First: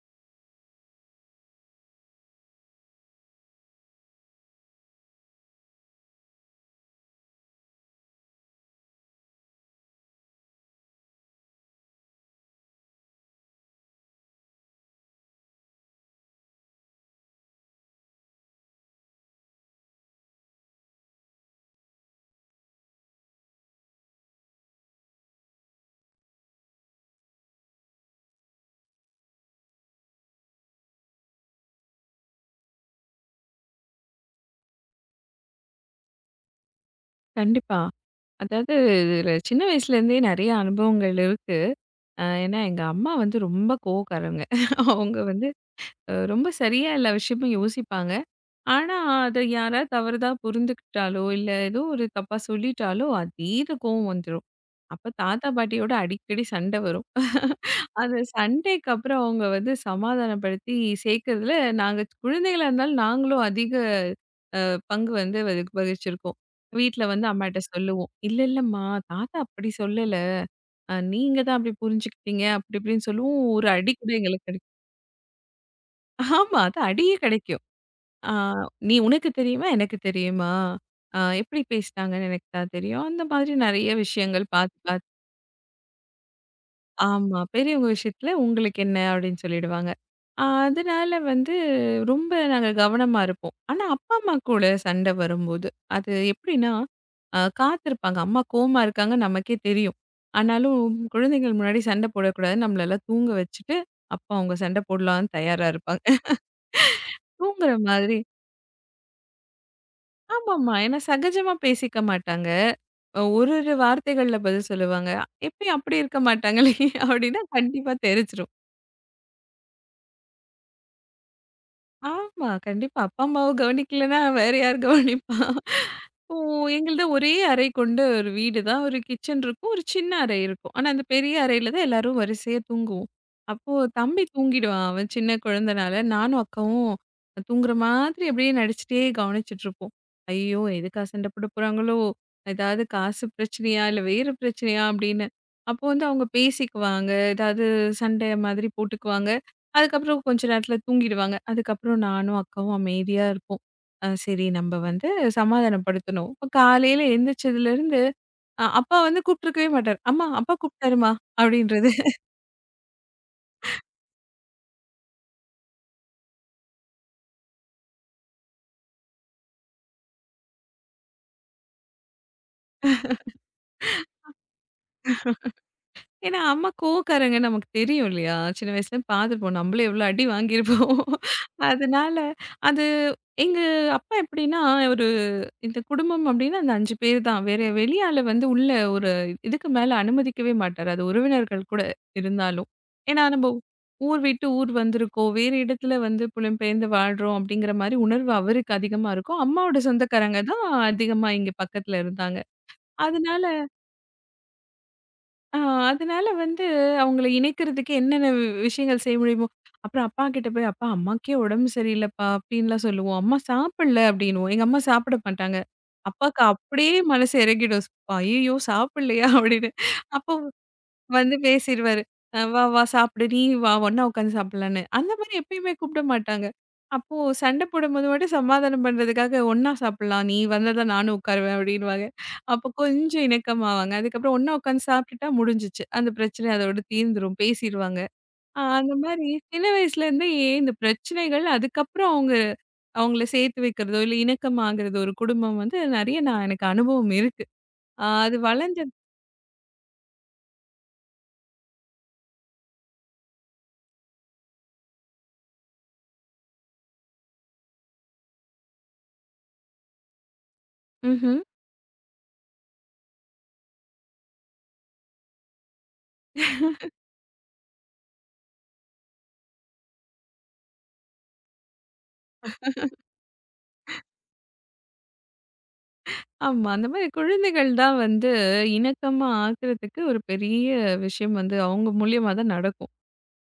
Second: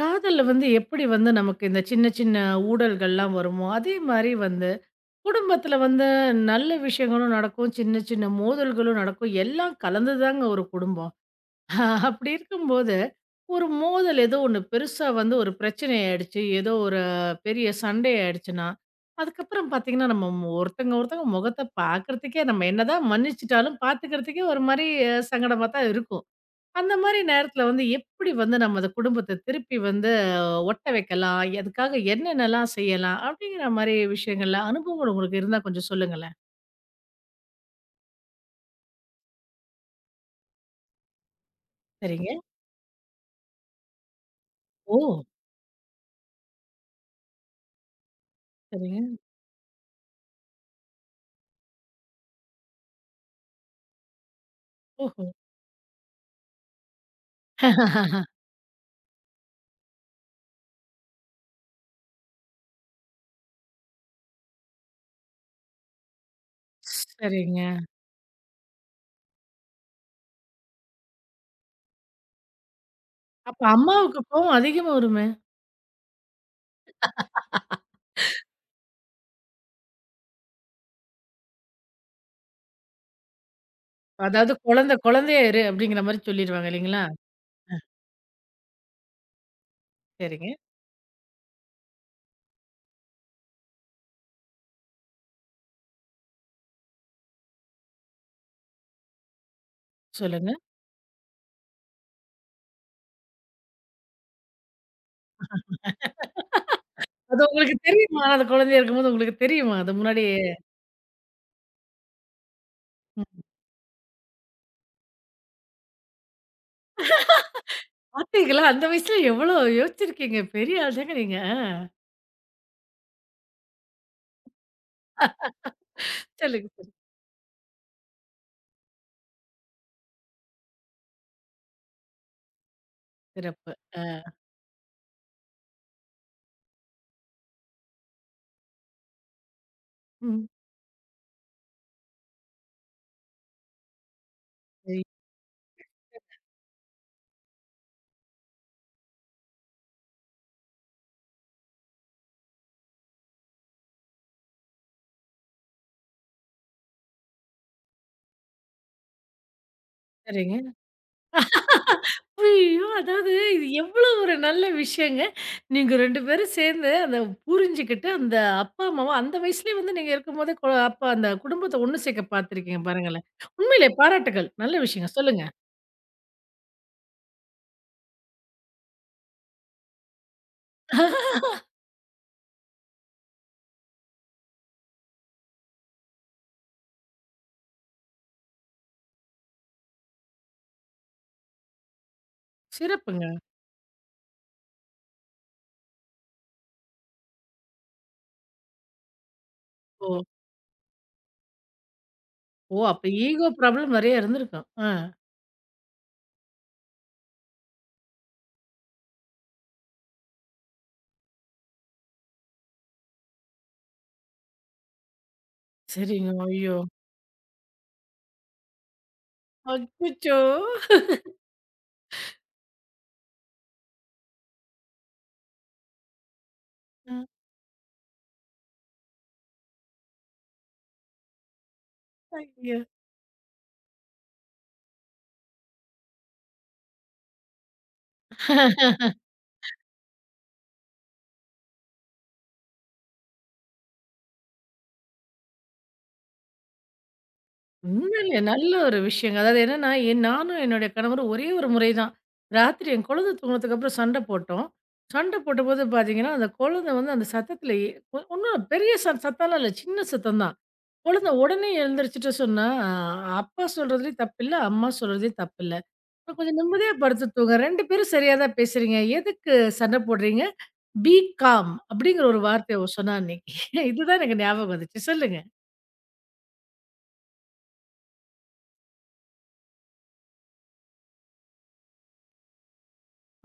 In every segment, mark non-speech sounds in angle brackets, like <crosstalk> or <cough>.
காதல்ல வந்து எப்படி வந்து நமக்கு இந்த சின்ன சின்ன ஊடல்கள்லாம் வருமோ, அதே மாரி வந்து குடும்பத்தில வந்து நல்ல விஷயங்களும் நடக்கும், சின்ன சின்ன மோதல்களும் நடக்கும். எல்லாம் கலந்துதாங்க ஒரு குடும்பம். <laughs> அப்படி இருக்கும்போது, ஒரு மோதல் ஏதோ ஒண்ணு பெருசா வந்து ஒரு பிரச்சனை ஆயிடுச்சு, ஏதோ ஒரு பெரிய சண்டை ஆயிடுச்சுன்னா, அதுக்கப்புறம் பார்த்தீங்கன்னா, நம்ம ஒருத்தங்க ஒருத்தங்க முகத்த பார்க்கறதுக்கே நம்ம என்னதான் மன்னிச்சுட்டாலும் பார்த்துக்கிறதுக்கே ஒரு மாரி சங்கடமா தான் இருக்கும். அந்த மாரி நேரத்துல வந்து எப்படி வந்து நம்ம அந்த குடும்பத்த திருப்பி வந்து ஒட்ட வைக்கலாம்? அதுக்காக என்னென்னலாம் செய்யலாம்? அப்படிங்கிற மாரி விஷயங்கள்ல அனுபவங்கள் உங்களுக்கு இருந்தா கொஞ்சம் சொல்லுங்களேன். கண்டிப்பா. அதாவது இதுல சின்ன வயசுலேருந்தே நெறைய அனுபவங்கள் இருக்கு. சரிங்க. ஏன்னா எங்க அம்மா வந்து ரொம்ப கோவக்காரவங்க. ஓ! அவங்க வந்து ரொம்ப சரியா எல்லா விஷயமும் யோசிப்பாங்க. ஆனா சரிங்க. அத யாராவது தவறுதா புரிந்துக்கிட்டாலோ, இல்ல ஏதோ ஒரு தப்பா சொல்லிட்டாலோ அதீத கோவம் வந்துரும். அப்ப ஓஹோ! தாத்தா, பாட்டியோட அடிக்கடி சண்ட வரும். அந்த சண்டைக்கு அப்புறம் அவங்க வந்து சமாதானப்படுத்தி சேர்க்கறதுல நாங்க குழந்தைகளா இருந்தாலும் நாங்களும் அதிக பங்கு வந்து அதுக்கு வகிச்சிருக்கோம். வீட்ல வந்து அம்மாட்ட சரிங்க. சொல்லுவோம். "இல்ல இல்லம்மா, தாத்தா அப்படி சொல்லல. நீங்க தான் அப்படி புரிஞ்சுக்கிட்டீங்க." அப்படி இப்படின்னு சொல்லுவோம். அப்ப ஒரு அடி கூட அம்மாவுக்கு எங்களுக்கு கோவம் கிடைக்கும். அதிகமா வருமே! ஆமா. அது அடியே கிடைக்கும். ஆ "நீ உனக்கு தெரியுமா? எனக்கு தெரியுமா? எப்படி பேசினாங்கன்னு எனக்கு தான் தெரியும்." அந்த மாதிரி நெறைய விஷயங்கள் அதாவது பார்த்து, குழந்தை பார்த்து குழந்தையா அப்படிங்கிற மாரி சொல்லிருவாங்க இல்லைங்களா? ஆமா. பெரியவங்க விஷயத்துல உங்களுக்கு என்ன அப்படின்னு சொல்லிடுவாங்க. அ சரிங்க. அதனால வந்து ரொம்ப நாங்க கவனமா இருப்போம். ஆனா அப்பா, அம்மா கூட சண்டை வரும்போது, அது எப்படின்னா, காத்திருப்பாங்க. அம்மா கோவமா இருக்காங்க நமக்கே தெரியும். சொல்லுங்க. ஆனாலும் குழந்தைகள் முன்னாடி சண்டை போடக்கூடாதுன்னு நம்மளெல்லாம் தூங்க வச்சுட்டு, அப்ப அவங்க சண்டை போடலான்னு தயாரா இருப்பாங்க. அது தூங்குற உங்களுக்கு மாதிரி தெரியுமா? அது குழந்தையா இருக்கும்போது உங்களுக்கு தெரியுமா? அது முன்னாடியே ஆமாமா. ஏன்னா சகஜமா பேசிக்க மாட்டாங்க. அ ம். ஒரு ஒரு வார்த்தைகள்ல பதில் சொல்லுவாங்க. எப்பயும் அப்படி இருக்க மாட்டாங்களே! <laughs> அப்படின்னா கண்டிப்பா தெரிச்சிரும். பார்த்தீங்களா? அந்த வயசுல எவ்வளோ யோசிச்சிருக்கீங்க. பெரிய ஆள் தாங்க நீங்க. ஆமா. கண்டிப்பா. அப்பா, அம்மாவ கவனிக்கலன்னா வேற யார் கவனிப்பா? ஓ! சொல்லுங்க. எங்கள்து ஒரே அறை கொண்ட ஒரு வீடு தான். ஒரு கிச்சன் இருக்கும். ஒரு சின்ன அறை இருக்கும். ஆனா, அந்த பெரிய அறையில தான் எல்லாரும் வரிசையா தூங்குவோம். அப்போ சிறப்பு. அ. தம்பி தூங்கிடுவான். அவன் சின்ன குழந்தனால, நானும் அக்காவும் தூங்குற மாதிரி அப்படியே நடிச்சுட்டே கவனிச்சுட்ருப்போம். ம். ஐயோ! எதுக்கா சண்டை போட போறாங்களோ? ஏதாவது காசு பிரச்சனையா? இல்ல வேறு பிரச்சனையா? அப்படின்னு. அப்போ வந்து அவங்க பேசிக்குவாங்க. ஏதாவது சண்டை மாதிரி போட்டுக்குவாங்க. அதுக்கப்புறம் கொஞ்ச நேரத்தில தூங்கிடுவாங்க. அதுக்கப்புறம் நானும் அக்காவும் அமைதியா இருப்போம். சரி நம்ம வந்து சமாதானப்படுத்தணும். இப்ப காலையில எந்திரிச்சதுலேருந்து அப்பா வந்து கூப்ட்டுருக்கவே மாட்டாரு. "அம்மா, அப்பா சரிங்க. கூப்ட்டாருமா" அப்படின்றது. ஐயய்யோ! அதாவது இது எவ்வளோ ஒரு நல்ல விஷயங்க. நீங்க 2 பேரும் சேர்ந்து அத புரிஞ்சுகிட்டு, அந்த அப்பா, அம்மாவ அந்த வயசுலயே வந்து நீங்க இருக்கும்போதே அப்ப அந்த குடும்பத்த ஒண்ணு சேர்க்க பார்த்துருக்கீங்க பாருங்களேன். உண்மையிலே பாராட்டுகள். நல்ல விஷயங்க. சொல்லுங்க. ஏன்னா அம்மா கோவக்காரங்க நமக்கு தெரியும் இல்லையா? சின்ன வயசுல பார்த்துருப்போம். நம்மளும் எவ்வளோ அடி வாங்கியிருப்போம். அதனால அது எங்க அப்பா எப்படின்னா இந்த குடும்பம் அப்டின்னா அந்த 5 பேர் தான். வேற வெளிய ஆள வந்து உள்ள ஒரு இதுக்கு மேல அனுமதிக்கவே மாட்டாரு. அது உறவினர்கள் கூட இருந்தாலும். ஏன்னா சிறப்புங்க. நம்ம ஊர் விட்டு ஊர் வந்திருக்கோம். வேறு இடத்துல வந்து புலம்பெயர்ந்து வாழ்றோம் அப்டிங்கிற மாரி உணர்வு அவருக்கு அதிகமா இருக்கும். அம்மாவோட ஓ! சொந்தக்காரங்க தான் அதிகமா இங்க பக்கத்துல இருந்தாங்க. ஓ! அப்ப அதனால ஈகோ ப்ராப்ளம் நெறைய இருந்திருக்கும். ஆ. ஆ அதனால வந்து அவங்கள இணைக்கிறதுக்கு என்னென்ன விஷயங்கள் செய்ய முடியுமோ, அப்புறம் அப்பா கிட்ட போய், "அப்பா அம்மாக்கே உடம்பு சரியில்லப்பா" அப்படின்லாம் சொல்லுவோம். "அம்மா சாப்பிடல" அப்படின்னுவோம். எங்க அம்மா சாப்பிட மாட்டாங்க. சரிங்க. அப்பாக்கு ஐயோ! அப்படியே மனசு இறங்கிடும். "ஐயய்யோ! சாப்பிடலையா?" அப்படின்னு. அப்போ அச்சச்சோ! வந்து பேசிருவாரு. "வா, வா சாப்பிடு. நீ வா ஒண்ணா உட்காந்து சாப்பிடலான்னு." அந்த மாரி எப்பயுமே கூப்பிட மாட்டாங்க. அ அப்போ சண்டை போடும்போது மட்டும் சமாதானம் பண்றதுக்காக "ஒண்ணா சாப்பிடலாம். நீ வந்தா தான் நானும் உட்காருவேன்." அப்படின்னுவாங்க. அப்போ ஐயோ! கொஞ்சம் இணக்கமாவாங்க. அதுக்கப்புறம் ஒண்ணா உட்காந்து சாப்பிட்டுட்டா முடிஞ்சுச்சு. அந்த பிரச்சனை அதோட தீர்ந்துரும். பேசிருவாங்க. அந்த மாரி சின்ன வயசுலேருந்தே இந்த பிரச்சனைகள் அதுக்கப்புறம் அவங்க அவங்கள சேர்த்து வைக்கிறதோ, இல்ல இணக்கமாகறதோ ஒரு குடும்பம் வந்து நெறைய நான் எனக்கு அனுபவம் இருக்கு. அது உண்மையிலே நல்ல வளர்ந்தது ஒரு விஷயங்க. அதாவது என்னன்னா, நானும் என்னுடைய கணவரும் ஒரே ஒரு முறை தான். ராத்திரி என் குழந்தை தூங்குனதுக்கு அப்புறம் சண்ட போட்டோம். சண்ட போட்டபோது பார்த்தீங்கன்னா, அந்த குழந்தை வந்து அந்த சத்தத்தில ஒண்ணும் பெரிய சத்தம்லாம் இல்ல. சின்ன சத்தம் தான். குழந்தை ம்ஹ்ம். உடனே எழுந்திரிச்சுட்டு சொன்னா, "ஆ, அப்பா சொல்றதுலயும் தப்பில்ல, அம்மா சொல்றதுலயும் தப்பில்ல. இப்ப கொஞ்சம் நிம்மதியா படுத்து தூங்க. 2 பேரும் சரியா தான் பேசுறீங்க. எதுக்கு சண்ட போடுறீங்க? பி காம்" அப்படிங்கிற ஒரு வார்த்தைய அவ சொன்னா அன்னைக்கு. இதுதான் எனக்கு ஞாபகம் வந்துச்சு. சொல்லுங்க. ஆமா. அந்த மாரி குழந்தைகள் தான் வந்து இணக்கமா ஆக்குறதுக்கு ஒரு பெரிய விஷயம் வந்து அவங்க மூலியமா தான் நடக்கும்.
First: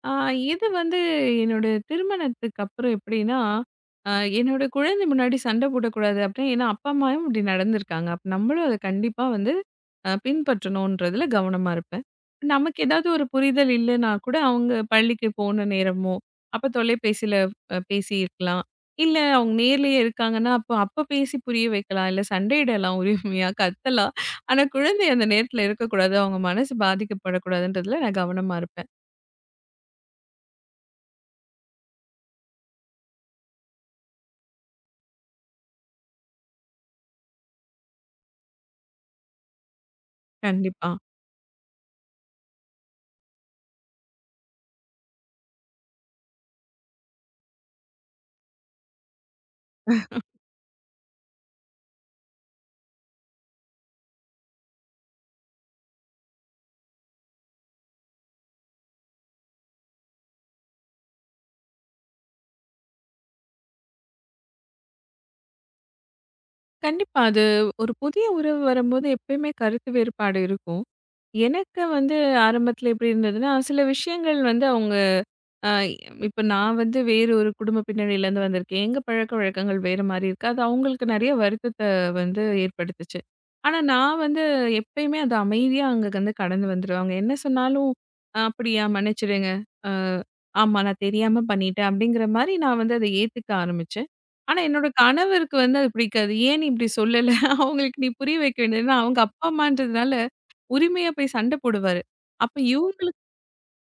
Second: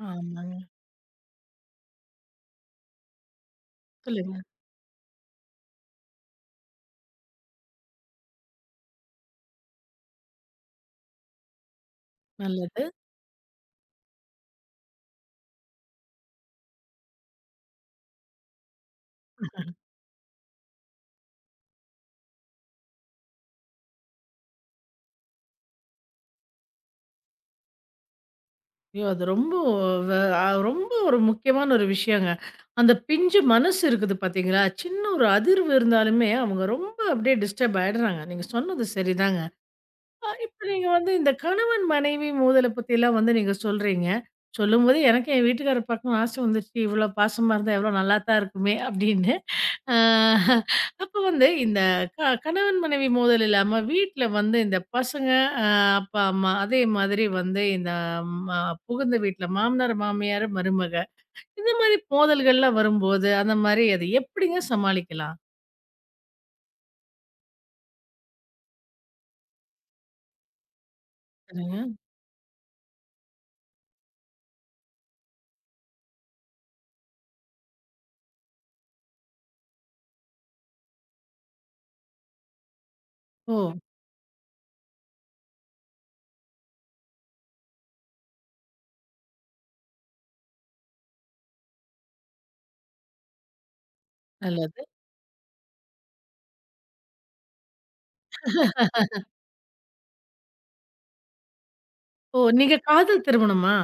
ஆ, ஆமாங்க. இது வந்து என்னோட திருமணத்துக்கு அப்புறம் எப்படின்னா, அ சொல்லுங்க. என்னோட குழந்தை முன்னாடி சண்டை போடக்கூடாது அப்படின்னு ஏன்னா அப்பா, அம்மாவும் இப்படி நடந்திருக்காங்க. அப்ப நம்மளும் அத கண்டிப்பா வந்து பின்பற்றணுன்றதுல கவனமா இருப்பேன். நமக்கு நல்லது. ஏதாவது ஒரு புரிதல் இல்லன்னா கூட அவங்க பள்ளிக்கு போன நேரமோ, அப்ப தொலைபேசியில பேசியிருக்கலாம். இல்ல அவங்க நேர்லயே இருக்காங்கன்னா, அப்ப அப்ப பேசி புரிய வைக்கலாம். இல்ல சண்டையிடலாம் உரிமையா, கத்தலாம். ஆனா குழந்தை அந்த நேரத்துல இருக்கக்கூடாது. அவங்க மனசு பாதிக்கப்படக்கூடாதுன்றதுல நான் கவனமா இருப்பேன். ஐயோ! அது ரொம்ப வ அ ரொம்ப ஒரு முக்கியமான ஒரு விஷயங்க. அந்த பிஞ்சு மனசு இருக்குது பார்த்தீங்களா? சின்ன ஒரு அதிர்வு இருந்தாலுமே அவங்க ரொம்ப அப்படியே டிஸ்டர்ப் ஆயிடுறாங்க. நீங்க சொன்னது சரிதாங்க. இப்ப நீங்க கண்டிப்பா. வந்து இந்த கணவன், மனைவி மோதல பத்திலாம் வந்து நீங்க சொல்றீங்க. சொல்லும்போது எனக்கு என் வீட்டுக்காரர பார்க்கணும்னு ஆசை வந்துருச்சு. இவ்ளோ பாசமா இருந்தா எவ்ளோ நல்லா தான் இருக்குமே அப்படின்னு. அ அப்ப வந்து இந்த கணவன், மனைவி மோதல் இல்லாம வீட்ல வந்து இந்த பசங்க, அ அப்பா, அம்மா அதே மாதிரி வந்து இந்த ம புகுந்த வீட்ல மாமனார், மாமியார், மருமக இந்த மாரி மோதல்கள்லாம் வரும்போது, அந்த மாரி அத எப்படிங்க சமாளிக்கலாம்? கண்டிப்பா. அது ஒரு புதிய உறவு வரும்போது எப்பயுமே கருத்து வேறுபாடு இருக்கும். சொல்லுங்க. எனக்கு வந்து ஆரம்பத்தில எப்படி இருந்ததுன்னா, சில விஷயங்கள் வந்து அவங்க அ இப்ப நான் வந்து வேறு ஒரு குடும்ப பின்னணியிலேருந்து வந்திருக்கேன். எங்க பழக்கவழக்கங்கள் வேற மாரி இருக்கு. அது அவங்களுக்கு நெறைய வருத்தத்த வந்து ஏற்படுத்துச்சு. ஓ! ஆனா நான் வந்து எப்பயுமே அது அமைதியா அங்க வந்து கடந்து வந்துருவாங்க. என்ன சொன்னாலும், "அ அப்படியா? மன்னிச்சிடுங்க. அ ஆமா நான் தெரியாம பண்ணிட்டேன்." அப்படிங்கிற மாரி நான் வந்து அத ஏத்துக்க ஆரம்பிச்சேன். ஆனா நல்லது. என்னோட கணவருக்கு வந்து அது பிடிக்காது. "ஏன் நீ இப்படி சொல்லல? <laughs> அவங்களுக்கு நீ புரிய வைக்க வேண்டியது" ஏன்னா அவங்க அப்பா அம்மான்றதுனால உரிமையா போய் சண்ட போடுவாரு. ஓ! அப்ப நீங்க இவங்களுக்கு காதல் திருமணமா?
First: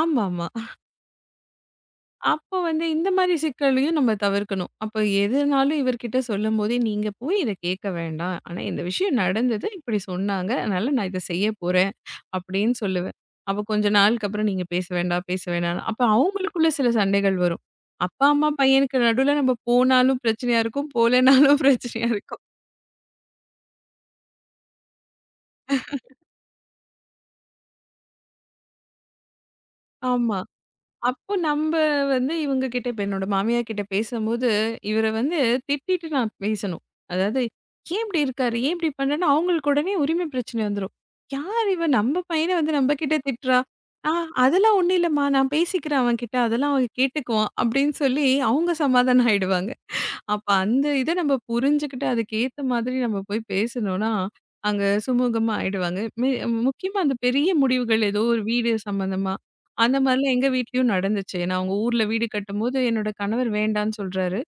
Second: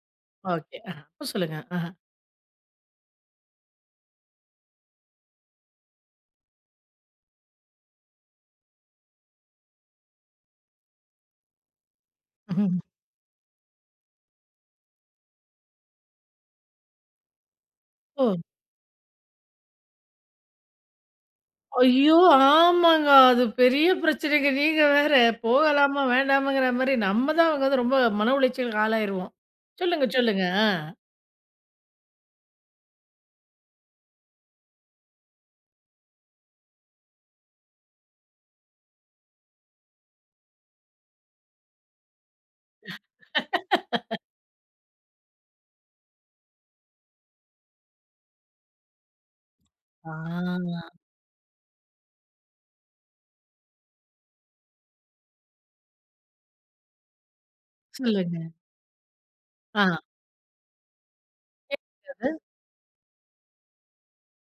ஆமாமா. ஓகே. அப்ப சொல்லுங்க. ஆஹா. அப்போ வந்து இந்த மாதிரி சிக்கலையும் நம்ம தவிர்க்கணும். அப்போ எதுனாலும் இவர்கிட்ட சொல்லும்போதே, "நீங்க போய் இத கேட்க வேண்டாம். ஆனா இந்த விஷயம் நடந்தது. இப்படி சொன்னாங்க. அதனால நான் இத செய்ய போறேன்." அப்படின்னு ம்ஹ்ம். சொல்லுவேன். அப்போ கொஞ்ச நாளுக்கு அப்புறம் நீங்க பேச வேண்டாம், பேச வேண்டாம்ன்னு. அப்போ அவங்களுக்குள்ள சில சண்டைகள் வரும். அப்பா, ஓ! அம்மா, பையனுக்கு நடுவுல நம்ம போனாலும் பிரச்சனையா இருக்கும். போலனாலும் பிரச்சனையா ஐயோ! இருக்கும். ஆமாங்க. அது பெரிய பிரச்சனைங்க. நீங்க வேற போகலாமா? வேண்டாமாங்கிற மாரி நம்ம தான் அங்க வந்து ரொம்ப மன உளைச்சலுக்கு ஆளாயிருவோம். சொல்லுங்க, ஆமா. சொல்லுங்க. ஆ. அப்போ நம்ப வந்து இவங்க கிட்ட இப்ப என்னோட மாமியார் கிட்ட பேசும்போது, இவர வந்து திட்டிட்டு நான் பேசணும். அதாவது, "ஏன் இப்படி இருக்காரு? ஏன் இப்படி பண்றேன்னு?" அவங்களுக்கு உடனே உரிமை பிரச்சனை வந்துரும். "யார் இவ? நம்ம பையன வந்து நம்ம கிட்ட திட்டுறா." "ஆ அதெல்லாம் ஒண்ணும் இல்லம்மா. நான் பேசிக்கிறேன் அவன்கிட்ட. அதெல்லாம் அவன் கேட்டுக்குவான்." அப்படின்னு சொல்லி அவங்க சமாதானம் ஆயிடுவாங்க. ஆ. அப்ப அந்த இத நம்ம புரிஞ்சுகிட்டு, அதுக்கேத்த மாதிரி நம்ம போய் பேசணும்னா, அங்க சுமூகமா ஆயிடுவாங்க. முக்கியமா அந்த பெரிய முடிவுகள் ஏதோ சொல்லுங்க. ஒரு வீடு சம்மந்தமா, ஆ. அந்த மாரிலாம் எங்க வீட்லயும் நடந்துச்சு. நான் அவங்க ஊர்ல வீடு அது. கட்டும்போது, என்னோட கணவர் வேண்டான்னு சொல்றாரு.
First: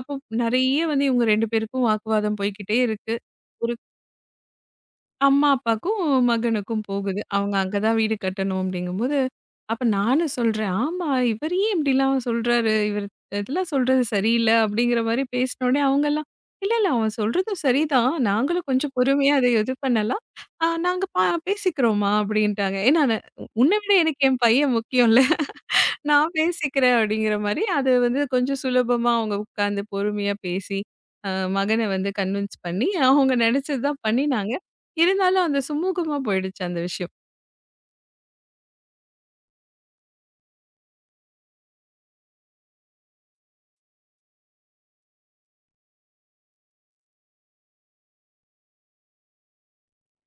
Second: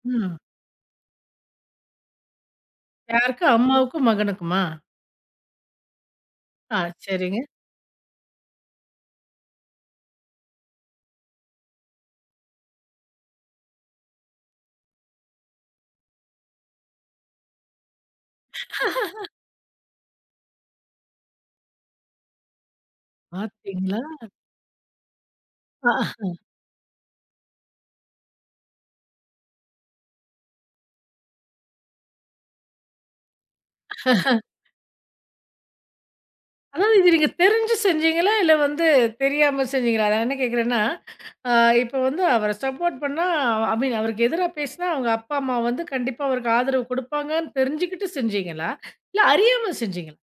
அப்போ ம். நெறைய வந்து இவங்க 2 பேருக்கும் வாக்குவாதம் போய்க்கிட்டே இருக்கு. யாருக்கு? ஒரு அம்மாவுக்கும், மகனுக்குமா? அம்மா, அப்பாக்கும், ஆ. மகனுக்கும் போகுது. சரிங்க. அவங்க அங்க தான் வீடு கட்டணும் அப்டிங்கும்போது, அப்ப நானும் சொல்றேன். ஆமா, இவர் ஏன் இப்படிலாம் சொல்றாரு? இதெல்லாம் சொல்றது சரியில்ல அப்படிங்கிற மாரி பேசினோனே அவங்கலாம், இல்ல, இல்ல அவன் சொல்றதும் சரிதான். நாங்களும் கொஞ்சம் பொறுமையா அத இது பண்ணலாம். அ நாங்க பா பேசிக்கிறோம்மா அப்படின்ட்டாங்க. ஏன்னா, உன்ன விட பாத்தீங்களா? எனக்கு என் பையன் முக்கியம்ல. நான் பேசிக்கிறேன் அப்படிங்கிற மாரி, அது வந்து கொஞ்சம் சுலபமா அவங்க உட்கார்ந்து பொறுமையா பேசி, அ மகன வந்து கன்வின்ஸ் பண்ணி, அவங்க நெனச்சது தான் பண்ணினாங்க. இருந்தாலும் அந்த சுமூகமா போயிடுச்சு அந்த அதாவது இது விஷயம். நீங்க தெரிஞ்சு செஞ்சீங்களா? இல்ல வந்து தெரியாம செஞ்சீங்களா? நான் என்ன கேட்கிறேன்னா, அ இப்ப வந்து அவர சப்போர்ட் பண்ணா ஐ மீன் அவருக்கு எதிரா பேசினா, அவங்க அப்பா, அம்மா வந்து கண்டிப்பா அவருக்கு ஆதரவு குடுப்பாங்கன்னு தெரிஞ்சுகிட்டு செஞ்சீங்களா? இல்ல அறியாம செஞ்சீங்களா?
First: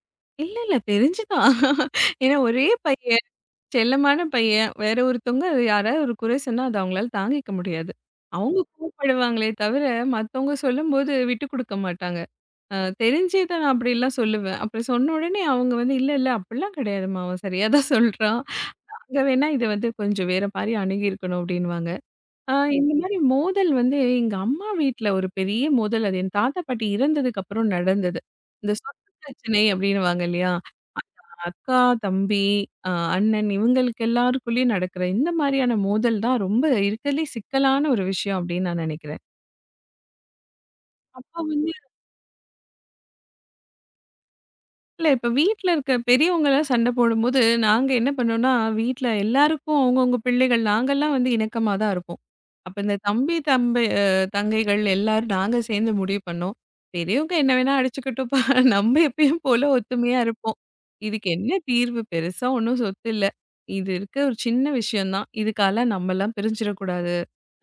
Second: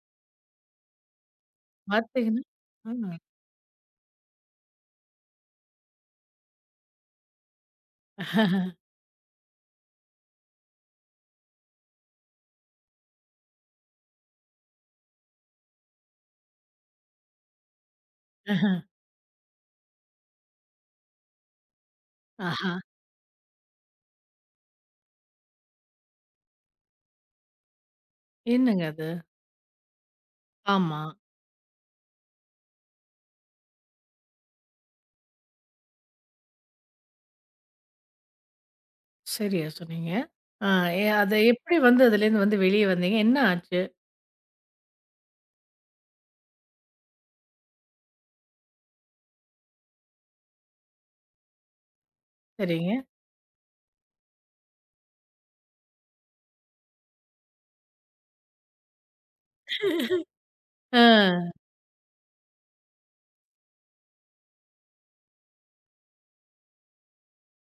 இல்ல, இல்ல தெரிஞ்சு தான். ஏன்னா பார்த்தீங்கன்னா ஒரே ம். பையன், செல்லமான பையன். வேற ஒருத்தவங்க அது யாராவது ஒரு குறை சொன்னா, அது அவங்களால தாங்கிக்க முடியாது. அவங்க கோவப்படுவாங்களே தவிர, மத்தவங்க சொல்லும்போது விட்டு குடுக்க மாட்டாங்க. அ தெரிஞ்சே தான் நான் அப்படிலாம் சொல்லுவேன். அப்புறம் சொன்ன உடனே அவங்க வந்து, "இல்ல, இல்ல அப்படிலாம் கிடையாதும்மா. அவன் சரியா தான் சொல்றான்." அங்க வேணா இத வந்து கொஞ்சம் வேற மாரி அணுகியிருக்கணும் அப்டின்னுவாங்க. ஆ ஆஹா! இந்த ம். மாரி மோதல் வந்து எங்க அம்மா வீட்ல ஒரு பெரிய மோதல். அது என் தாத்தா, பாட்டி இறந்ததுக்கு அப்புறம் நடந்தது. இந்த என்னங்க அது? சொத்து பிரச்சனை அப்டின்னுவாங்க இல்லையா? ஆமா. அக்கா, தம்பி, அ அண்ணன் இவங்களுக்கு எல்லாருக்குள்ளயும் நடக்கிற இந்த மாரியான மோதல் தான் ரொம்ப இருக்கறதுலயே சிக்கலான ஒரு விஷயம் அப்டின்னு நான் நெனைக்கிறேன். சரியா சொன்னீங்க. ஆ. அப்ப அத வந்து எப்படி வந்து அதுலேருந்து வந்து வெளிய வந்தீங்க? என்ன ஆச்சு? இல்ல இப்ப வீட்ல இருக்க பெரியவங்கலாம் சண்டை போடும்போது, நாங்க என்ன பண்ணோம்னா, வீட்ல எல்லாருக்கும் அவங்கவங்க பிள்ளைகள் நாங்கலாம் வந்து இணக்கமா தான் இருப்போம். அப்ப இந்த சரிங்க. தம்பி தங்கைகள் எல்லாரும் நாங்க சேர்ந்து முடிவு பண்ணோம். பெரியவங்க என்ன வேணா அடிச்சுக்கிட்டோம்ப்பா. <laughs> நம்ம எப்பயும் போல ஒத்துமையா இருப்போம். இதுக்கு என்ன ஆ. தீர்வு? பெருசா ஒண்ணும் சொத்து இல்ல. இது இருக்க ஒரு சின்ன விஷயம் தான். இதுக்கால நம்மலாம் பிரிஞ்சிடக்கூடாது.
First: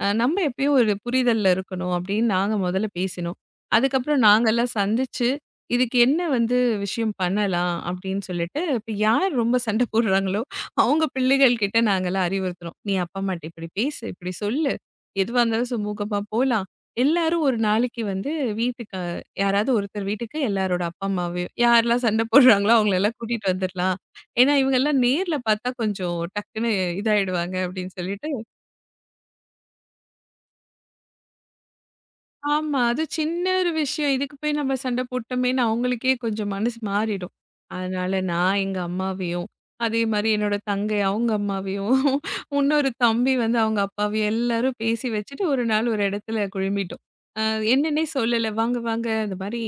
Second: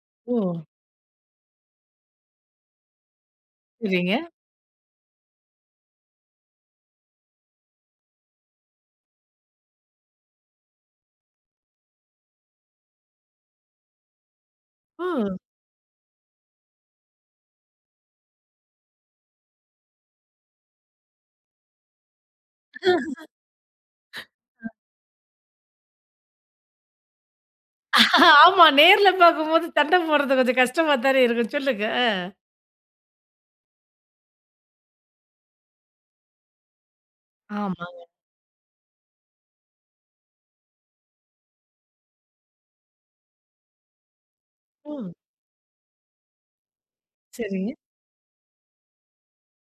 நம்ம ஓ! எப்பயோ ஒரு புரிதல்ல இருக்கணும் அப்படின்னு நாங்க முதல்ல பேசினோம். சரிங்க. அதுக்கப்புறம் நாங்கெல்லாம் சந்திச்சு, இதுக்கு என்ன வந்து விஷயம் பண்ணலாம் அப்படின்னு சொல்லிட்டு, இப்ப யார் ரொம்ப சண்டை போடுறாங்களோ, அவங்க பிள்ளைகள் கிட்ட நாங்கெல்லாம் அறிவுறுத்துறோம். "நீ அப்பா அம்மாட்ட இப்படி பேசு, இப்படி சொல்லு. ஓ! எதுவா இருந்தாலும் சுமூகமா போலாம்." எல்லாரும் ஒரு நாளைக்கு வந்து வீட்டுக்கு யாராவது ஒருத்தர் வீட்டுக்கு எல்லாரோட அப்பா அம்மாவையும் யாரெல்லாம் சண்டை போடுறாங்களோ அவங்கள எல்லாம் கூட்டிட்டு வந்துரலாம். ஏன்னா இவங்கெல்லாம் நேர்ல பார்த்தா கொஞ்சம் டக்குன்னு இதாயிடுவாங்க அப்படின்னு சொல்லிட்டு ஆமா. நேர்ல பார்க்கும்போது சண்ட போடுறது கொஞ்சம் கஷ்டமா தானே இருக்கும். சொல்லுங்க. அ. ஆமா. அது சின்ன ஒரு விஷயம். இதுக்கு போய் நம்ம சண்டை போட்டோமேன்னு அவங்களுக்கே கொஞ்சம் மனசு மாறிடும். ஆமாங்க. அதனால நான் எங்க அம்மாவையும், அதே மாரி என்னோட தங்கை அவங்க அம்மாவையும், <laughs> இன்னொரு தம்பி வந்து அவங்க அப்பாவையும் எல்லாரும் பேசி ம். வச்சுட்டு ஒரு நாள் ஒரு இடத்துல குழும்பிட்டோம். அ சரிங்க. என்னன்னே சொல்லல. "வாங்க, வாங்க இந்த மாரி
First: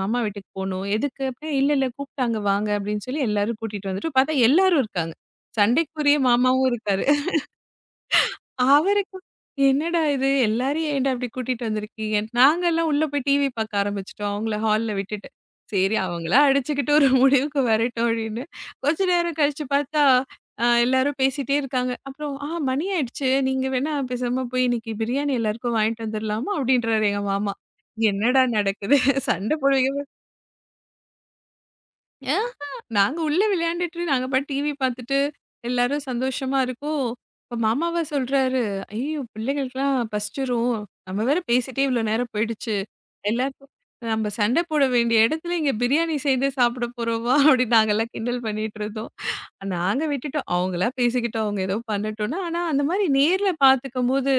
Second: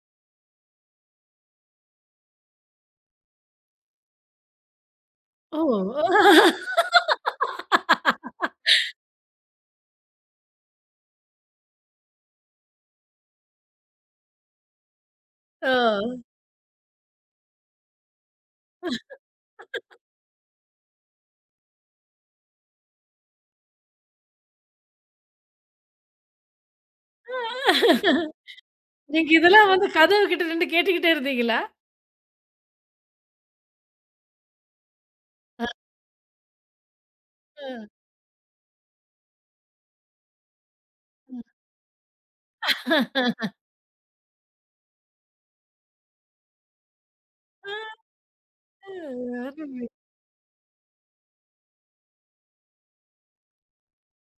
மாமா வீட்டுக்கு போணும்." "எதுக்கு?" அப்படின்னா, "இல்ல, இல்ல கூப்பிட்டாங்க வாங்க." அப்படின்னு சொல்லி எல்லாரும் கூட்டிட்டு வந்துட்டோம். பார்த்தா எல்லாரும் இருக்காங்க. ஓ! சண்டைக்குரிய மாமாவும் இருக்காரு. அவருக்கு "என்னடா இது! எல்லாரையும் ஏன்டா இப்படி கூட்டிட்டு வந்திருக்கீங்க?" நாங்கலாம் உள்ள போய் டிவி பாக்க ஆரம்பிச்சுட்டோம். அவங்கள ஹால்ல விட்டுட்டு. ஓ! சரி அவங்களா அடிச்சுக்கிட்டு ஒரு முடிவுக்கு வரட்டும் அப்படின்னு. கொஞ்ச நேரம் கழிச்சு பார்த்தா, எல்லாரும் பேசிட்டே இருக்காங்க. அப்புறம் "ஆ மணி ஆயிடுச்சு. நீங்க வேணா பேசாம போய் இன்னைக்கு பிரியாணி எல்லாருக்கும் வாங்கிட்டு வந்துரலாமா?" அப்படின்றாரு எங்க மாமா. என்னடா நடக்குது? நீங்க சண்டை இதெல்லாம் வந்து போடுவீங்க கதவு கிட்ட நின்னு கேட்டுக்கிட்டே இருந்தீங்களா? ஆஹா! நாங்க உள்ள விளையாண்டுட்டு, நாங்க பாட்டு டிவி பார்த்துட்டு, எல்லாரும் சந்தோஷமா இருக்கோம். இப்ப அ. மாமாவா சொல்றாரு, "ஐயோ! பிள்ளைகளுக்குலாம் பசிச்சிரும். நம்ம வேற பேசிட்டே இவ்ளோ நேரம் போயிடுச்சு. எல்லாருக்கும் நம்ம சண்டை போட வேண்டிய இடத்துல, இங்க பிரியாணி செய்து சாப்பிட போறோமா?" அ அப்படின்னு நாங்கலாம் கிண்டல் பண்ணிட்டு இருந்தோம். அருமை. நாங்க விட்டுட்டோம். அவங்களா பேசிக்கிட்டோம். அவங்க ஏதோ பண்ணட்டும்ன்னு. ஆனா, அந்த மாரி நேர்ல பார்த்துக்கும்போது,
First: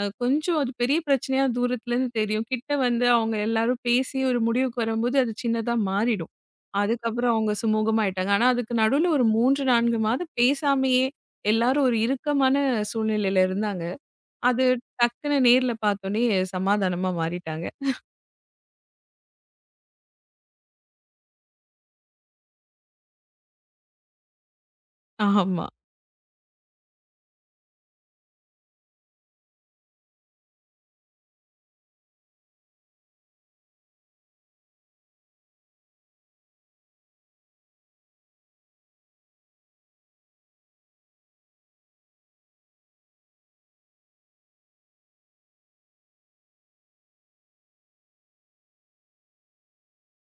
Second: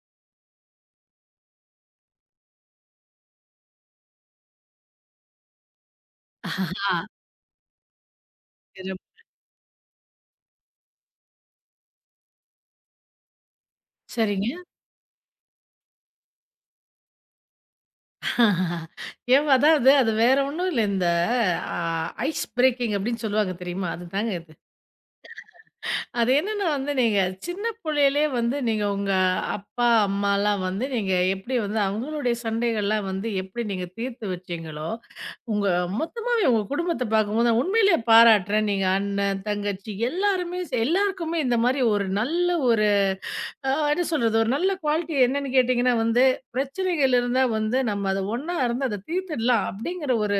கொஞ்சம் அது பெரிய பிரச்சனையா தூரத்துலருந்து தெரியும். கிட்ட வந்து அவங்க எல்லாரும் பேசி ஒரு முடிவுக்கு வரும்போது, அது சின்னதா மாறிடும். ஆஹா. அதுக்கப்புறம் அவங்க சுமூகமாயிட்டாங்க. ஆனா, அதுக்கு சிறப்பு. நடுவுல ஒரு 3, 4 மாதம் பேசாமயே எல்லாரும் ஒரு இறுக்கமான சூழ்நிலையில இருந்தாங்க. சரிங்க. அது டக்குன்னு நேர்ல பார்த்தோனே சமாதானமா மாறிட்டாங்க. ஏன் அதாவது அது வேற ஒண்ணும் இல்ல. இந்த அ ஐஸ் பிரேக்கிங் அப்படின்னு சொல்லுவாங்க தெரியுமா? அதுதாங்க இது. ஆமா. அது என்னன்னா வந்து நீங்க சின்ன புள்ளையிலே வந்து நீங்க உங்க அப்பா, அம்மாலாம் வந்து நீங்க எப்படி வந்து அவங்களுடைய சண்டைகள்லாம் வந்து எப்படி நீங்க தீர்த்து வச்சீங்களோ உங்க மொத்தமாவே உங்க குடும்பத்த பார்க்கும்போது நான் உண்மையிலேயே பாராட்டுறேன். நீங்க அண்ணன், தங்கச்சி எல்லாருமே எல்லாருக்குமே இந்த மாரி ஒரு நல்ல ஒரு என்ன சொல்றது? ஒரு நல்ல குவாலிட்டி என்னன்னு கேட்டீங்கன்னா வந்து, பிரச்சனைகள் இருந்தா வந்து நம்ம அத ஒண்ணா இருந்து அத தீர்த்துடலாம் அப்படிங்கிற ஒரு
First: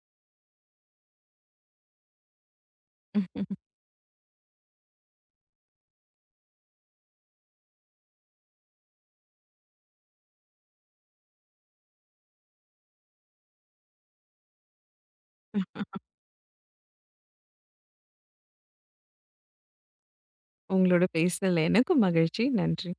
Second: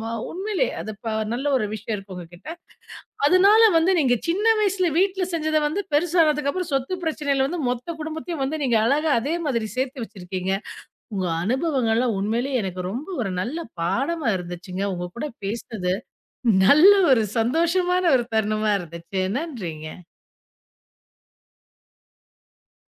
உண்மையிலே அது நல்ல ஒரு விஷயம் இருக்கு உங்ககிட்ட. அதனால வந்து நீங்க சின்ன வயசுல வீட்ல செஞ்சத வந்து பெருசானதுக்கப்புறம் சொத்து பிரச்சனையில வந்து மொத்த குடும்பத்தையும் வந்து நீங்க அழகா அதே மாதிரி சேர்த்து வச்சிருக்கீங்க. உங்க அனுபவங்கள்லாம் உண்மையிலேயே எனக்கு ரொம்ப ஒரு நல்ல பாடமா இருந்துச்சுங்க. உங்க கூட பேசினது நல்ல ஒரு சந்தோஷமான ஒரு தருணமா இருந்துச்சு. நன்றிங்க. உங்களோட பேசுனதுல எனக்கும் மகிழ்ச்சி. நன்றி.